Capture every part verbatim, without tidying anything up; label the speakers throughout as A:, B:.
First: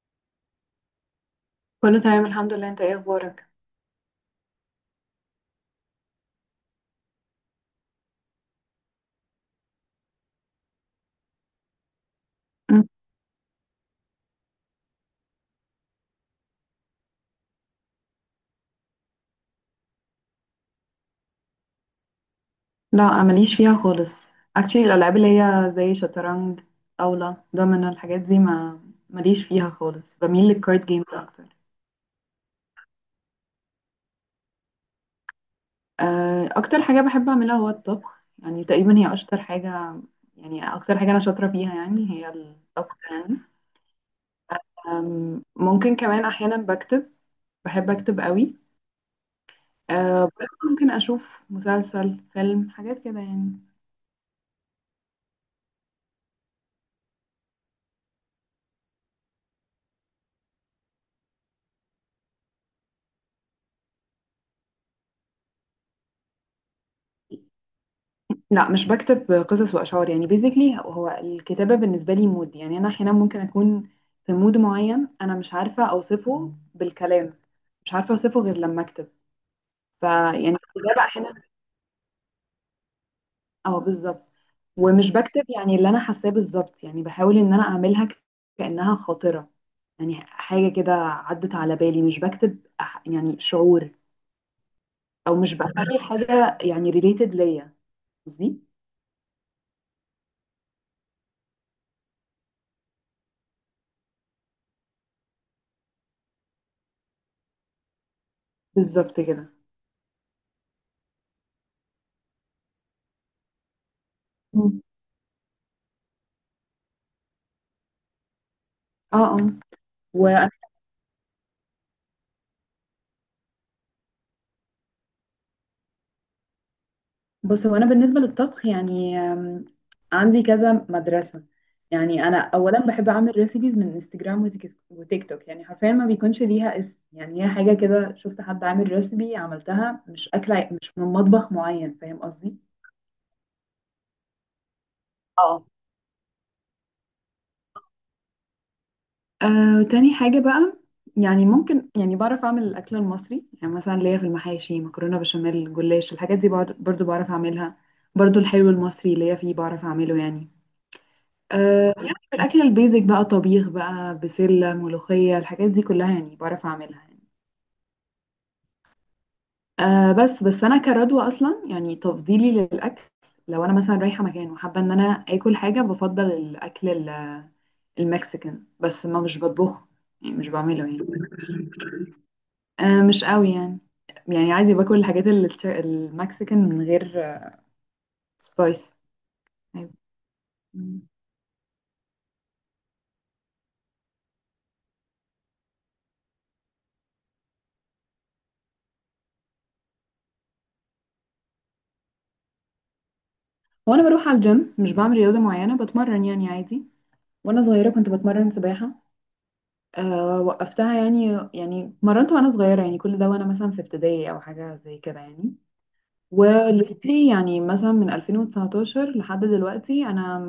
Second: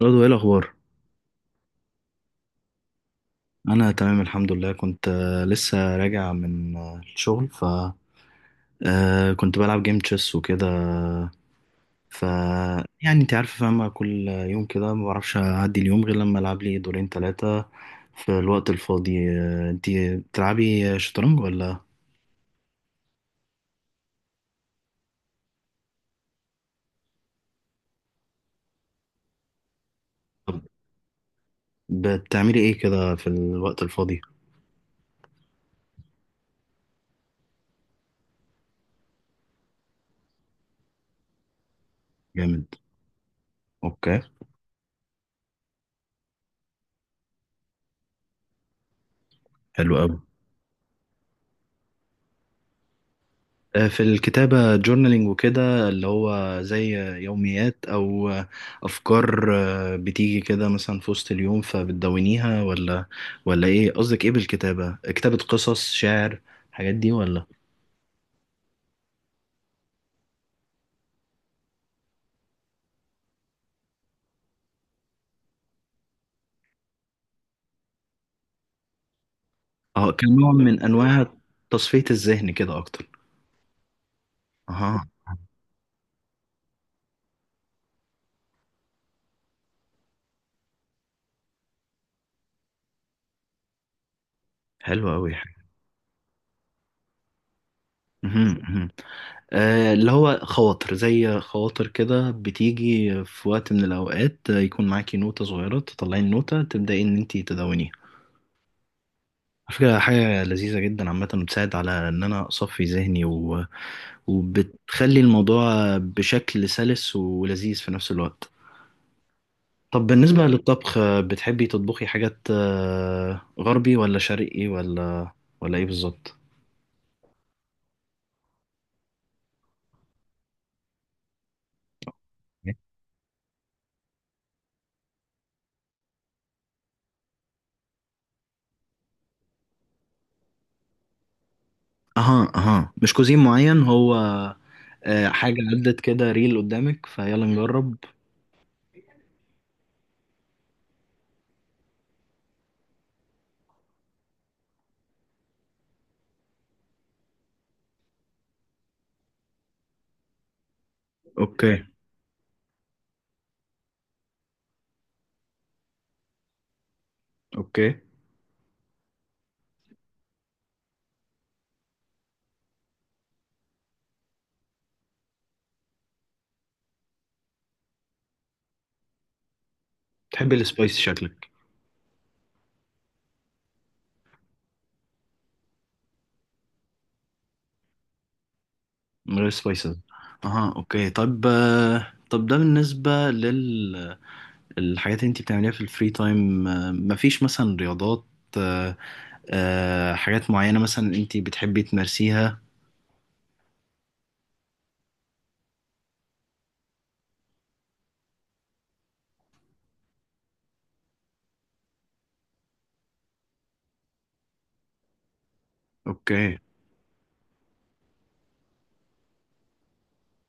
A: برضو ايه الاخبار؟
B: كله تمام، الحمد لله. انت ايه اخبارك؟
A: انا تمام الحمد لله. كنت آه، لسه راجع من آه، الشغل. ف آه، كنت بلعب جيم تشيس وكده. ف
B: مم.
A: يعني انت عارفه فاهمه، كل يوم كده ما بعرفش اعدي اليوم غير لما العب لي دورين ثلاثه في الوقت الفاضي. آه، انت بتلعبي شطرنج ولا؟
B: لا، ماليش فيها خالص. actually الالعاب اللي هي زي شطرنج، طاوله، دومينو، الحاجات دي ما ماليش فيها خالص، بميل
A: طب،
B: للكارد جيمز اكتر.
A: بتعملي ايه كده في الوقت الفاضي؟
B: آه، اكتر حاجه بحب اعملها هو الطبخ، يعني تقريبا هي اشطر حاجه. يعني اكتر حاجه انا شاطره فيها يعني هي
A: جامد.
B: الطبخ يعني.
A: اوكي.
B: أم، ممكن كمان احيانا بكتب، بحب اكتب قوي.
A: حلو قوي.
B: أه برضه ممكن اشوف مسلسل، فيلم، حاجات كده يعني.
A: آه، في الكتابة جورنالينج وكده، اللي هو زي يوميات أو أفكار آه، بتيجي كده مثلا في وسط اليوم فبتدونيها ولا ولا إيه قصدك إيه بالكتابة؟ كتابة قصص شعر الحاجات دي ولا؟
B: لا، مش بكتب قصص واشعار، يعني بيزيكلي هو الكتابه بالنسبه لي مود. يعني انا احيانا ممكن اكون في مود معين، انا مش عارفه اوصفه بالكلام، مش عارفه اوصفه غير لما اكتب.
A: أه،
B: فيعني
A: كنوع من
B: الكتابه
A: أنواع
B: احيانا،
A: تصفية الذهن كده أكتر.
B: اه بالظبط.
A: أها.
B: ومش بكتب يعني اللي انا حاساه بالظبط، يعني بحاول ان انا اعملها ك- كانها خاطره، يعني حاجه كده عدت على بالي، مش بكتب أح- يعني شعور.
A: حلو أوي
B: او
A: حلو.
B: مش بخلي الحاجه يعني ريليتد ليا.
A: مهم،
B: قصدي
A: مهم. آه، اللي هو خواطر، زي خواطر كده بتيجي في وقت من الأوقات آه، يكون معاكي نوتة صغيرة تطلعي النوتة تبدأي إن أنتي تدونيها.
B: بالظبط كده.
A: على فكرة حاجة لذيذة جدا عامة، بتساعد على إن أنا أصفي ذهني و...
B: مم.
A: وبتخلي الموضوع بشكل سلس ولذيذ في نفس الوقت.
B: اه.
A: طب بالنسبة
B: اه،
A: للطبخ، آه، بتحبي تطبخي حاجات آه، غربي ولا شرقي ولا ولا إيه بالظبط؟
B: بص هو انا بالنسبه للطبخ يعني، آم، عندي كذا مدرسه. يعني انا اولا بحب اعمل ريسيبيز من انستجرام وتيك وتيك توك، يعني حرفيا ما بيكونش ليها اسم، يعني هي حاجه كده شفت حد عامل ريسيبي عملتها، مش اكله مش من مطبخ معين، فاهم
A: أها
B: قصدي.
A: أها مش كوزين معين هو. آه، حاجة
B: اه.
A: عدت كده ريل قدامك فيلا نجرب.
B: آه، تاني حاجه بقى، يعني ممكن يعني بعرف اعمل الاكل المصري، يعني مثلا ليا في المحاشي، مكرونه بشاميل، جلاش، الحاجات دي بعد- برضو بعرف اعملها. برضو الحلو المصري ليا فيه، بعرف اعمله يعني.
A: أوكي.
B: أه يعني الأكل البيزك بقى، طبيخ بقى، بسلة، ملوخية، الحاجات دي كلها يعني بعرف أعملها يعني.
A: أوكي.
B: أه بس بس أنا كردوة أصلا، يعني تفضيلي للأكل لو أنا مثلا رايحة مكان وحابة إن أنا آكل حاجة، بفضل الأكل ال- المكسيكان، بس ما مش بطبخه، يعني مش
A: تحبي
B: بعمله
A: السبايس
B: يعني.
A: شكلك.
B: أه مش قوي يعني. يعني عادي باكل الحاجات ال- المكسيكان من غير سبايس.
A: من غير سبايسز. أها أوكي. طب آه، طب ده بالنسبة لل الحاجات اللي انت بتعمليها في الفري تايم، آه، مفيش مثلا رياضات، آه، آه، حاجات معينة مثلا انت بتحبي تمارسيها؟
B: وأنا بروح على الجيم مش بعمل رياضة معينة، بتمرن يعني عادي. وأنا صغيرة كنت بتمرن سباحة، أه وقفتها يعني، يعني مرنت وانا صغيره، يعني كل ده وانا مثلا في ابتدائي او حاجه زي كده يعني.
A: اوكي.
B: ودلوقتي يعني مثلا من ألفين وتسعتاشر لحد دلوقتي انا،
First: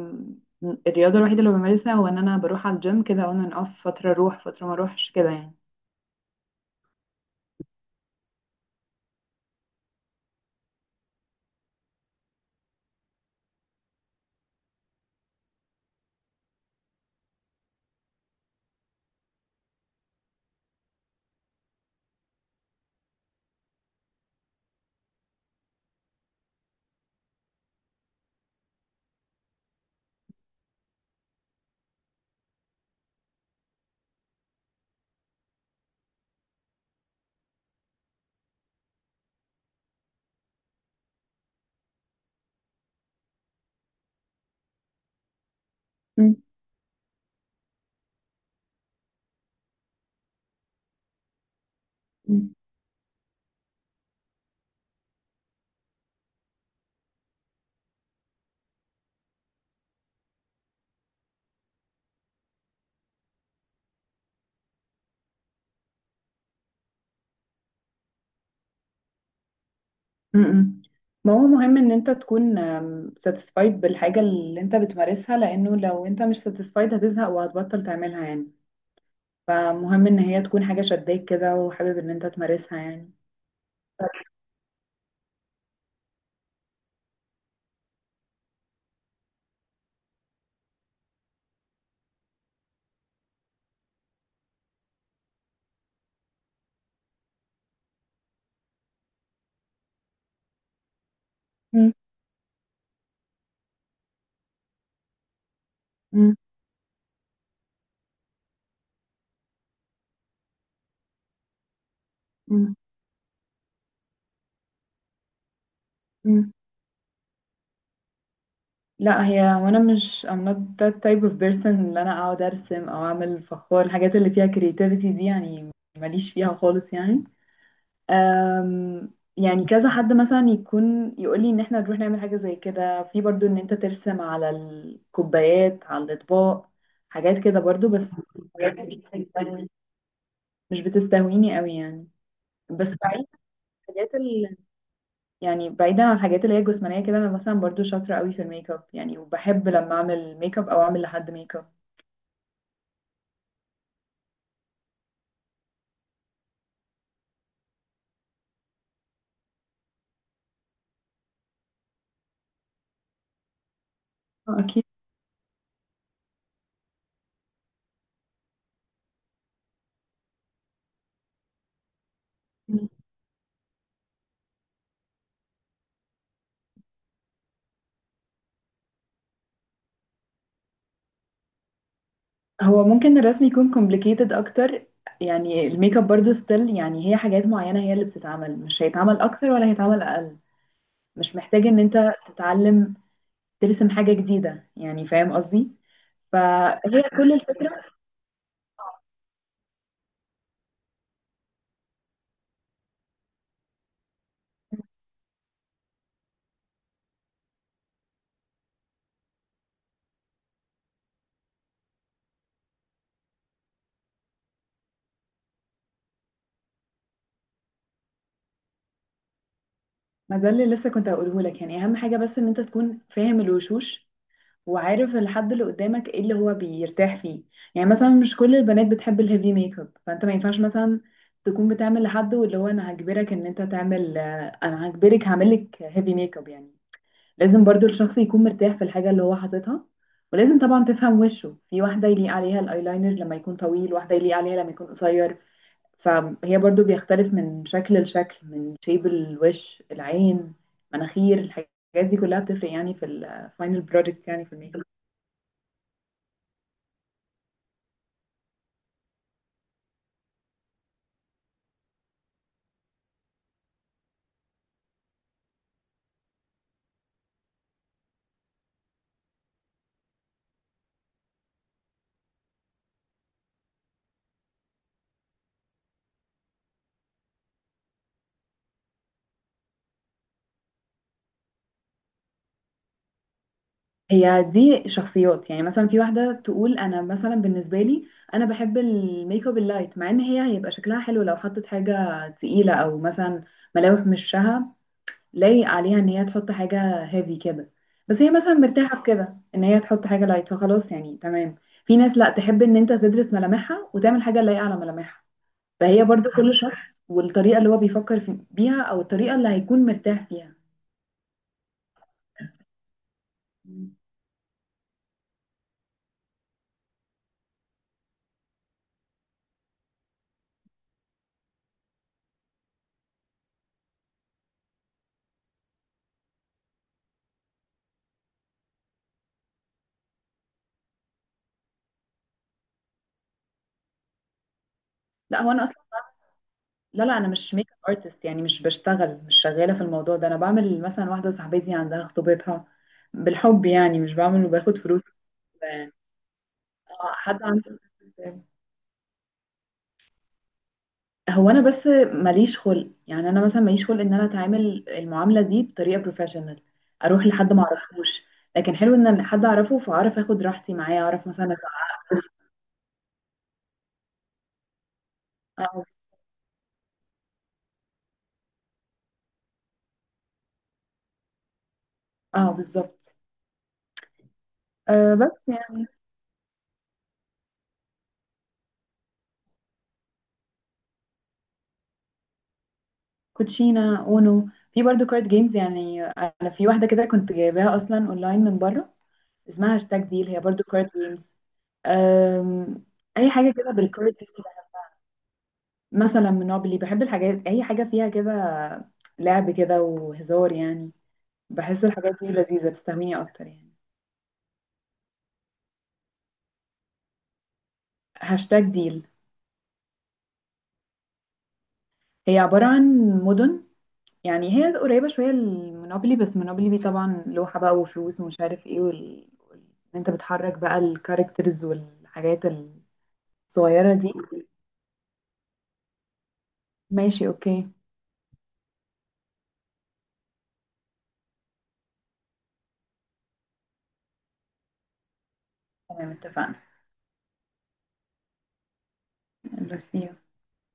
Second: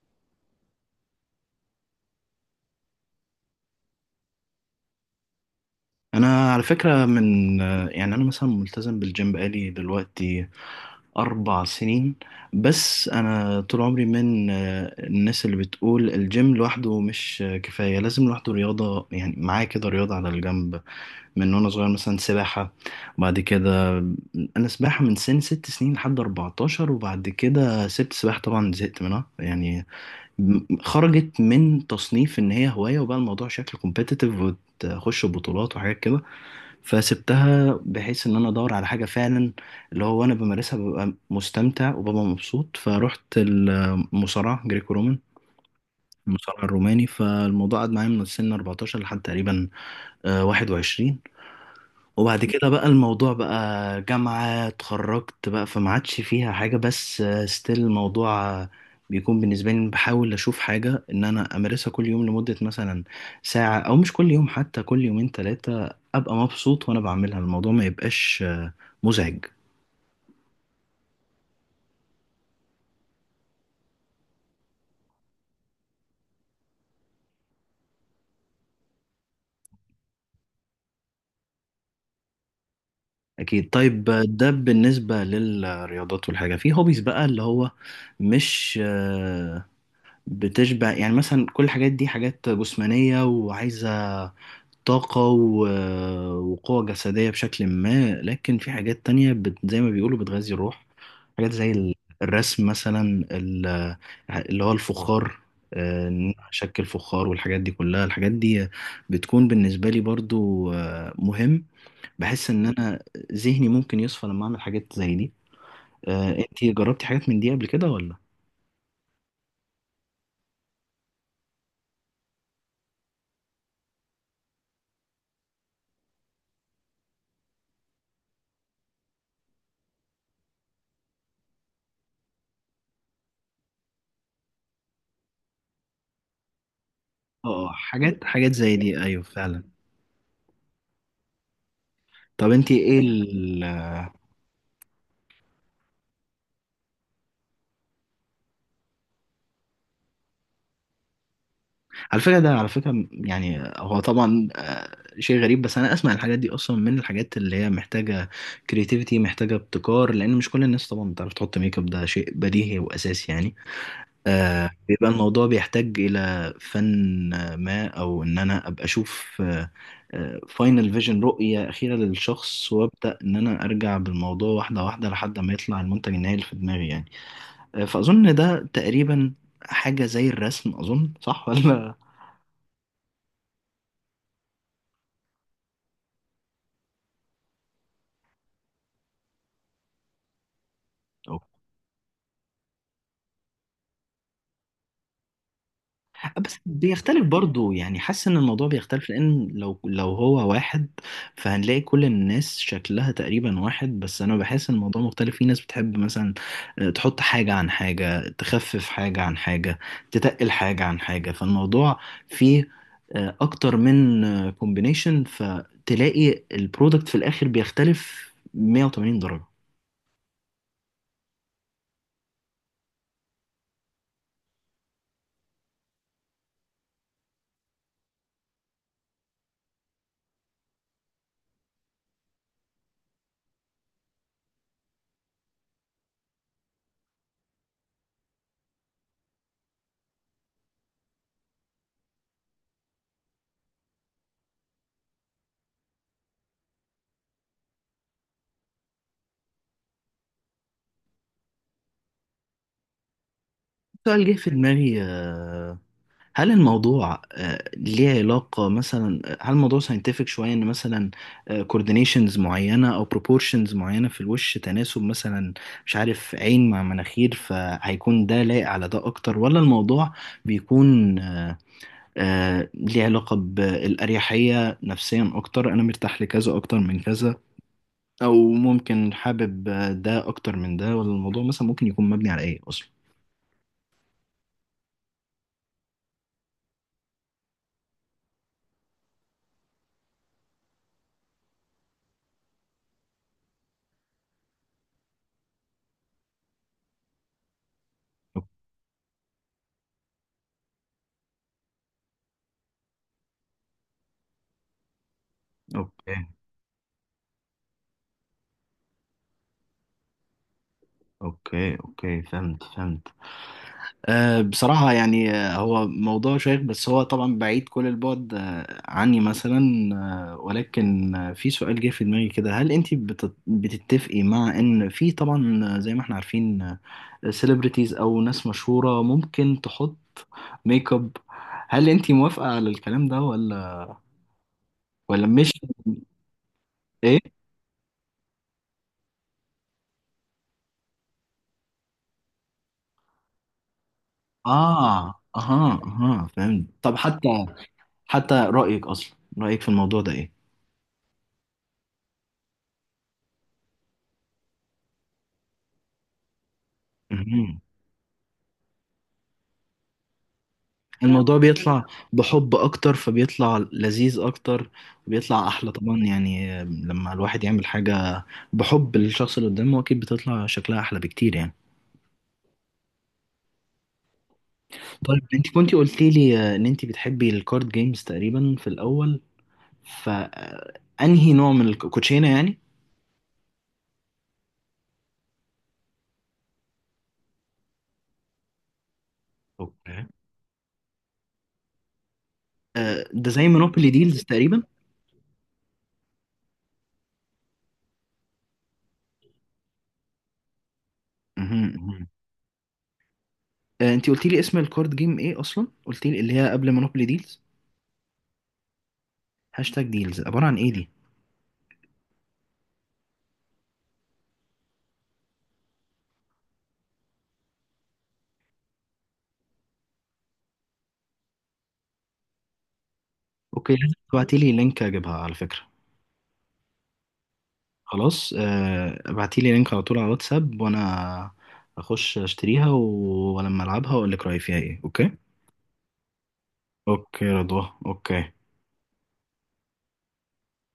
B: م- الرياضه الوحيده اللي بمارسها هو ان انا بروح على الجيم، كده اون اند اوف، فتره اروح فتره ما اروحش كده يعني.
A: انا على فكرة من آه، يعني انا مثلا ملتزم بالجيم بقالي دلوقتي أربع سنين. بس أنا طول عمري من آه، الناس اللي بتقول الجيم لوحده مش آه، كفاية، لازم لوحده رياضة، يعني معاه كده رياضة على الجنب من وانا صغير، مثلا سباحة. بعد كده، انا سباحة من سن ست سنين لحد اربعتاشر، وبعد كده سبت سباحة طبعا زهقت منها يعني. م- خرجت من تصنيف ان هي هواية، وبقى الموضوع شكل كومبيتيتيف وتخش بطولات وحاجات كده، فسبتها بحيث ان انا ادور على حاجة فعلا اللي هو وانا بمارسها ببقى مستمتع وببقى مبسوط. فرحت المصارعة جريكو رومان،
B: مم.
A: المصارع الروماني. فالموضوع قعد معايا من سن اربعتاشر لحد تقريبا واحد وعشرين، وبعد
B: مم.
A: كده بقى الموضوع بقى جامعة، اتخرجت بقى فما عادش فيها حاجة. بس ستيل الموضوع بيكون بالنسبة لي إن بحاول أشوف حاجة إن أنا أمارسها كل يوم لمدة مثلا ساعة، أو مش كل يوم حتى، كل يومين تلاتة أبقى مبسوط وأنا بعملها، الموضوع ما يبقاش آه، مزعج.
B: م-م. ما هو مهم ان انت تكون ساتيسفايد بالحاجه اللي انت بتمارسها، لانه لو انت مش ساتيسفايد هتزهق وهتبطل تعملها يعني. فمهم ان هي تكون حاجه شداك كده وحابب ان انت تمارسها يعني.
A: أكيد. طيب ده بالنسبة للرياضات، والحاجة في هوبيز بقى اللي هو مش آه، بتشبع يعني. مثلا كل الحاجات دي حاجات جسمانية وعايزة طاقة و... وقوة جسدية بشكل ما، لكن في حاجات تانية بت... زي ما بيقولوا بتغذي الروح. حاجات زي ال- الرسم مثلا، ال- اللي هو الفخار، آه، إن
B: مم.
A: أنا أشكل فخار والحاجات دي كلها. الحاجات دي بتكون بالنسبة لي برضو آه، مهم. بحس إن
B: مم.
A: أنا ذهني ممكن يصفى لما أعمل حاجات زي دي. آه،
B: مم.
A: أنتي جربتي حاجات من دي قبل كده ولا؟
B: لا، هي وانا مش I'm not that type of person اللي انا اقعد ارسم او اعمل فخار، الحاجات اللي فيها creativity دي يعني ماليش فيها خالص يعني. أم، يعني كذا حد مثلا يكون يقول لي ان احنا نروح نعمل حاجة زي كده، في برضو ان انت ترسم على الكوبايات على الاطباق، حاجات
A: اه،
B: كده
A: آه،
B: برضو، بس
A: حاجات حاجات زي
B: الحاجات
A: دي أيوه فعلا.
B: دي مش بتستهويني قوي يعني.
A: طب أنتي
B: بس
A: إيه؟
B: بعيد عن الحاجات، يعني بعيدا عن الحاجات اللي هي الجسمانية كده، أنا مثلا برضو شاطرة قوي في الميك اب يعني، وبحب لما أعمل ميك اب أو أعمل لحد ميك اب.
A: على فكرة ده، على فكرة يعني هو طبعا آه، شيء غريب، بس أنا أسمع الحاجات دي أصلا من الحاجات اللي هي محتاجة كرياتيفيتي، محتاجة ابتكار، لأن مش كل الناس طبعا بتعرف تحط ميك اب، ده شيء بديهي وأساسي يعني.
B: آه،
A: آه
B: أكيد.
A: بيبقى الموضوع بيحتاج إلى فن آه، ما، أو إن أنا أبقى أشوف فاينل فيجن، رؤية أخيرة للشخص، وأبدأ إن أنا أرجع بالموضوع واحدة واحدة لحد ما يطلع المنتج النهائي اللي في دماغي يعني. آه، فأظن ده تقريبا حاجة زي الرسم، أظن صح ولا؟
B: هو ممكن الرسم يكون complicated أكتر. يعني الميك اب برضو ستيل، يعني هي حاجات معينة هي اللي بتتعمل، مش هيتعمل أكتر ولا هيتعمل أقل، مش محتاج إن أنت تتعلم ترسم حاجة جديدة يعني، فاهم قصدي.
A: بس
B: فهي
A: بيختلف
B: كل
A: برضو
B: الفكرة.
A: يعني، حاسس ان الموضوع بيختلف، لان لو لو هو واحد فهنلاقي كل الناس شكلها تقريبا واحد. بس انا بحس ان الموضوع مختلف، في ناس بتحب مثلا آه، تحط حاجة عن حاجة، تخفف حاجة عن حاجة، تتقل حاجة عن حاجة. فالموضوع فيه آه، اكتر من كومبينيشن، فتلاقي البرودكت في الاخر بيختلف مئة وثمانين درجة.
B: ما ده اللي لسه كنت هقوله لك، يعني أهم حاجة بس إن أنت تكون فاهم الوشوش وعارف الحد اللي قدامك ايه اللي هو بيرتاح فيه. يعني مثلا مش كل البنات بتحب الهيفي ميك اب، فانت ما ينفعش مثلا تكون بتعمل لحد واللي هو انا هجبرك ان انت تعمل، آه، انا هجبرك هعمل لك هيفي ميك اب يعني. لازم برضو الشخص يكون مرتاح في الحاجة اللي هو حاططها. ولازم طبعا تفهم وشه، في واحدة يليق عليها الايلاينر لما يكون طويل، واحدة يليق عليها لما يكون قصير. فهي برضو بيختلف من شكل لشكل، من شيب الوش، العين، مناخير، الحاجات دي كلها بتفرق يعني في الفاينل
A: سؤال
B: بروجكت
A: جه
B: يعني
A: في
B: في الميك اب.
A: دماغي، آه، هل الموضوع آه، ليه علاقة مثلا؟ آه، هل الموضوع ساينتفك شوية ان مثلا كوردينيشنز معينة او بروبورشنز معينة في الوش تناسب مثلا، مش عارف، عين مع مناخير، فهيكون ده لايق على ده اكتر؟ ولا الموضوع بيكون آه، ليه علاقة بالأريحية نفسيا اكتر، انا مرتاح لكذا اكتر من كذا، او ممكن حابب آه، ده اكتر من ده؟ ولا الموضوع مثلا ممكن يكون مبني على ايه اصلا؟
B: هي دي شخصيات، يعني مثلا في واحدة تقول أنا مثلا بالنسبة لي أنا بحب الميك اب اللايت، مع إن هي هيبقى شكلها حلو لو حطت حاجة تقيلة، أو مثلا ملامح من وشها لايق عليها إن هي تحط حاجة هيفي كده، بس هي مثلا مرتاحة في كده إن هي تحط حاجة لايت فخلاص يعني تمام. في ناس لأ، تحب إن أنت تدرس ملامحها وتعمل حاجة لايقة على ملامحها. فهي
A: اوكي
B: برضو كل شخص والطريقة اللي هو بيفكر في بيها أو الطريقة اللي هيكون مرتاح فيها.
A: اوكي اوكي، فهمت فهمت. أه بصراحة يعني، آه، هو موضوع شيق، بس هو طبعا بعيد كل البعد آه، عني مثلا. آه، ولكن آه، في سؤال جه في دماغي كده، هل انت بت- بتتفقي مع ان في طبعا، آه، زي ما احنا عارفين، سيلبرتيز او ناس مشهورة ممكن تحط ميك اب، هل انت موافقة على الكلام ده ولا ولا
B: لا
A: مش؟
B: هو انا، لا لا
A: ايه.
B: انا مش ميك اب ارتست يعني، مش بشتغل، مش شغاله في الموضوع ده. انا بعمل مثلا واحده صاحبتي عندها خطوبتها بالحب، يعني مش بعمل وباخد فلوس
A: اه،
B: كده
A: اها
B: يعني.
A: اها فهمت. طب
B: اه،
A: حتى
B: حد عنده.
A: حتى رأيك اصلا، رأيك في الموضوع ده
B: هو انا بس ماليش خلق، يعني انا مثلا ماليش خلق ان انا اتعامل المعامله دي بطريقه بروفيشنال، اروح لحد
A: ايه؟
B: ما اعرفوش. لكن حلو ان حد اعرفه فاعرف اخد راحتي معاه، اعرف
A: الموضوع
B: مثلا
A: بيطلع
B: أتع-
A: بحب اكتر فبيطلع لذيذ اكتر، وبيطلع احلى
B: اه.
A: طبعا يعني، لما الواحد يعمل حاجة بحب للشخص اللي قدامه اكيد بتطلع شكلها احلى بكتير يعني.
B: اه بالظبط. آه
A: طيب
B: بس
A: انت كنتي
B: يعني،
A: قلتي لي ان انت بتحبي الكارد جيمز تقريبا في الاول، فانهي نوع من الكوتشينة يعني؟
B: كوتشينا اونو، في برضو كارد جيمز، يعني انا في واحده كده كنت جايباها اصلا اونلاين من بره اسمها هاشتاج
A: اوكي.
B: ديل، هي برضو كارد جيمز. أم،
A: آه،
B: اي
A: ده زي
B: حاجه كده
A: مونوبولي
B: بالكارد.
A: ديلز تقريبا؟
B: مثلا منوبلي، بحب الحاجات اي حاجه فيها كده، لعب كده وهزار يعني.
A: مهم،
B: بحس
A: مهم.
B: الحاجات دي لذيذه بتستهويني اكتر يعني.
A: آه، انت قلتي لي اسم الكارد جيم ايه اصلا؟ قلتي لي اللي هي قبل مونوبولي ديلز.
B: هاشتاج ديل
A: هاشتاج ديلز عبارة عن ايه دي؟
B: هي عباره عن مدن. يعني هي قريبه شويه لمونوبلي، بس مونوبلي دي طبعا لوحه بقى وفلوس ومش عارف ايه، وال... وال- إن انت بتحرك بقى الكاركترز والحاجات
A: اوكي، لازم
B: الصغيره دي.
A: تبعتي لي لينك اجيبها على فكرة.
B: ماشي اوكي.
A: خلاص، آه، ابعتيلي لينك على طول على واتساب، وانا اخش اشتريها و- ولما العبها واقول لك رايي فيها ايه. اوكي.
B: تمام اتفقنا.
A: اوكي يا رضوى. اوكي.
B: نرسيها.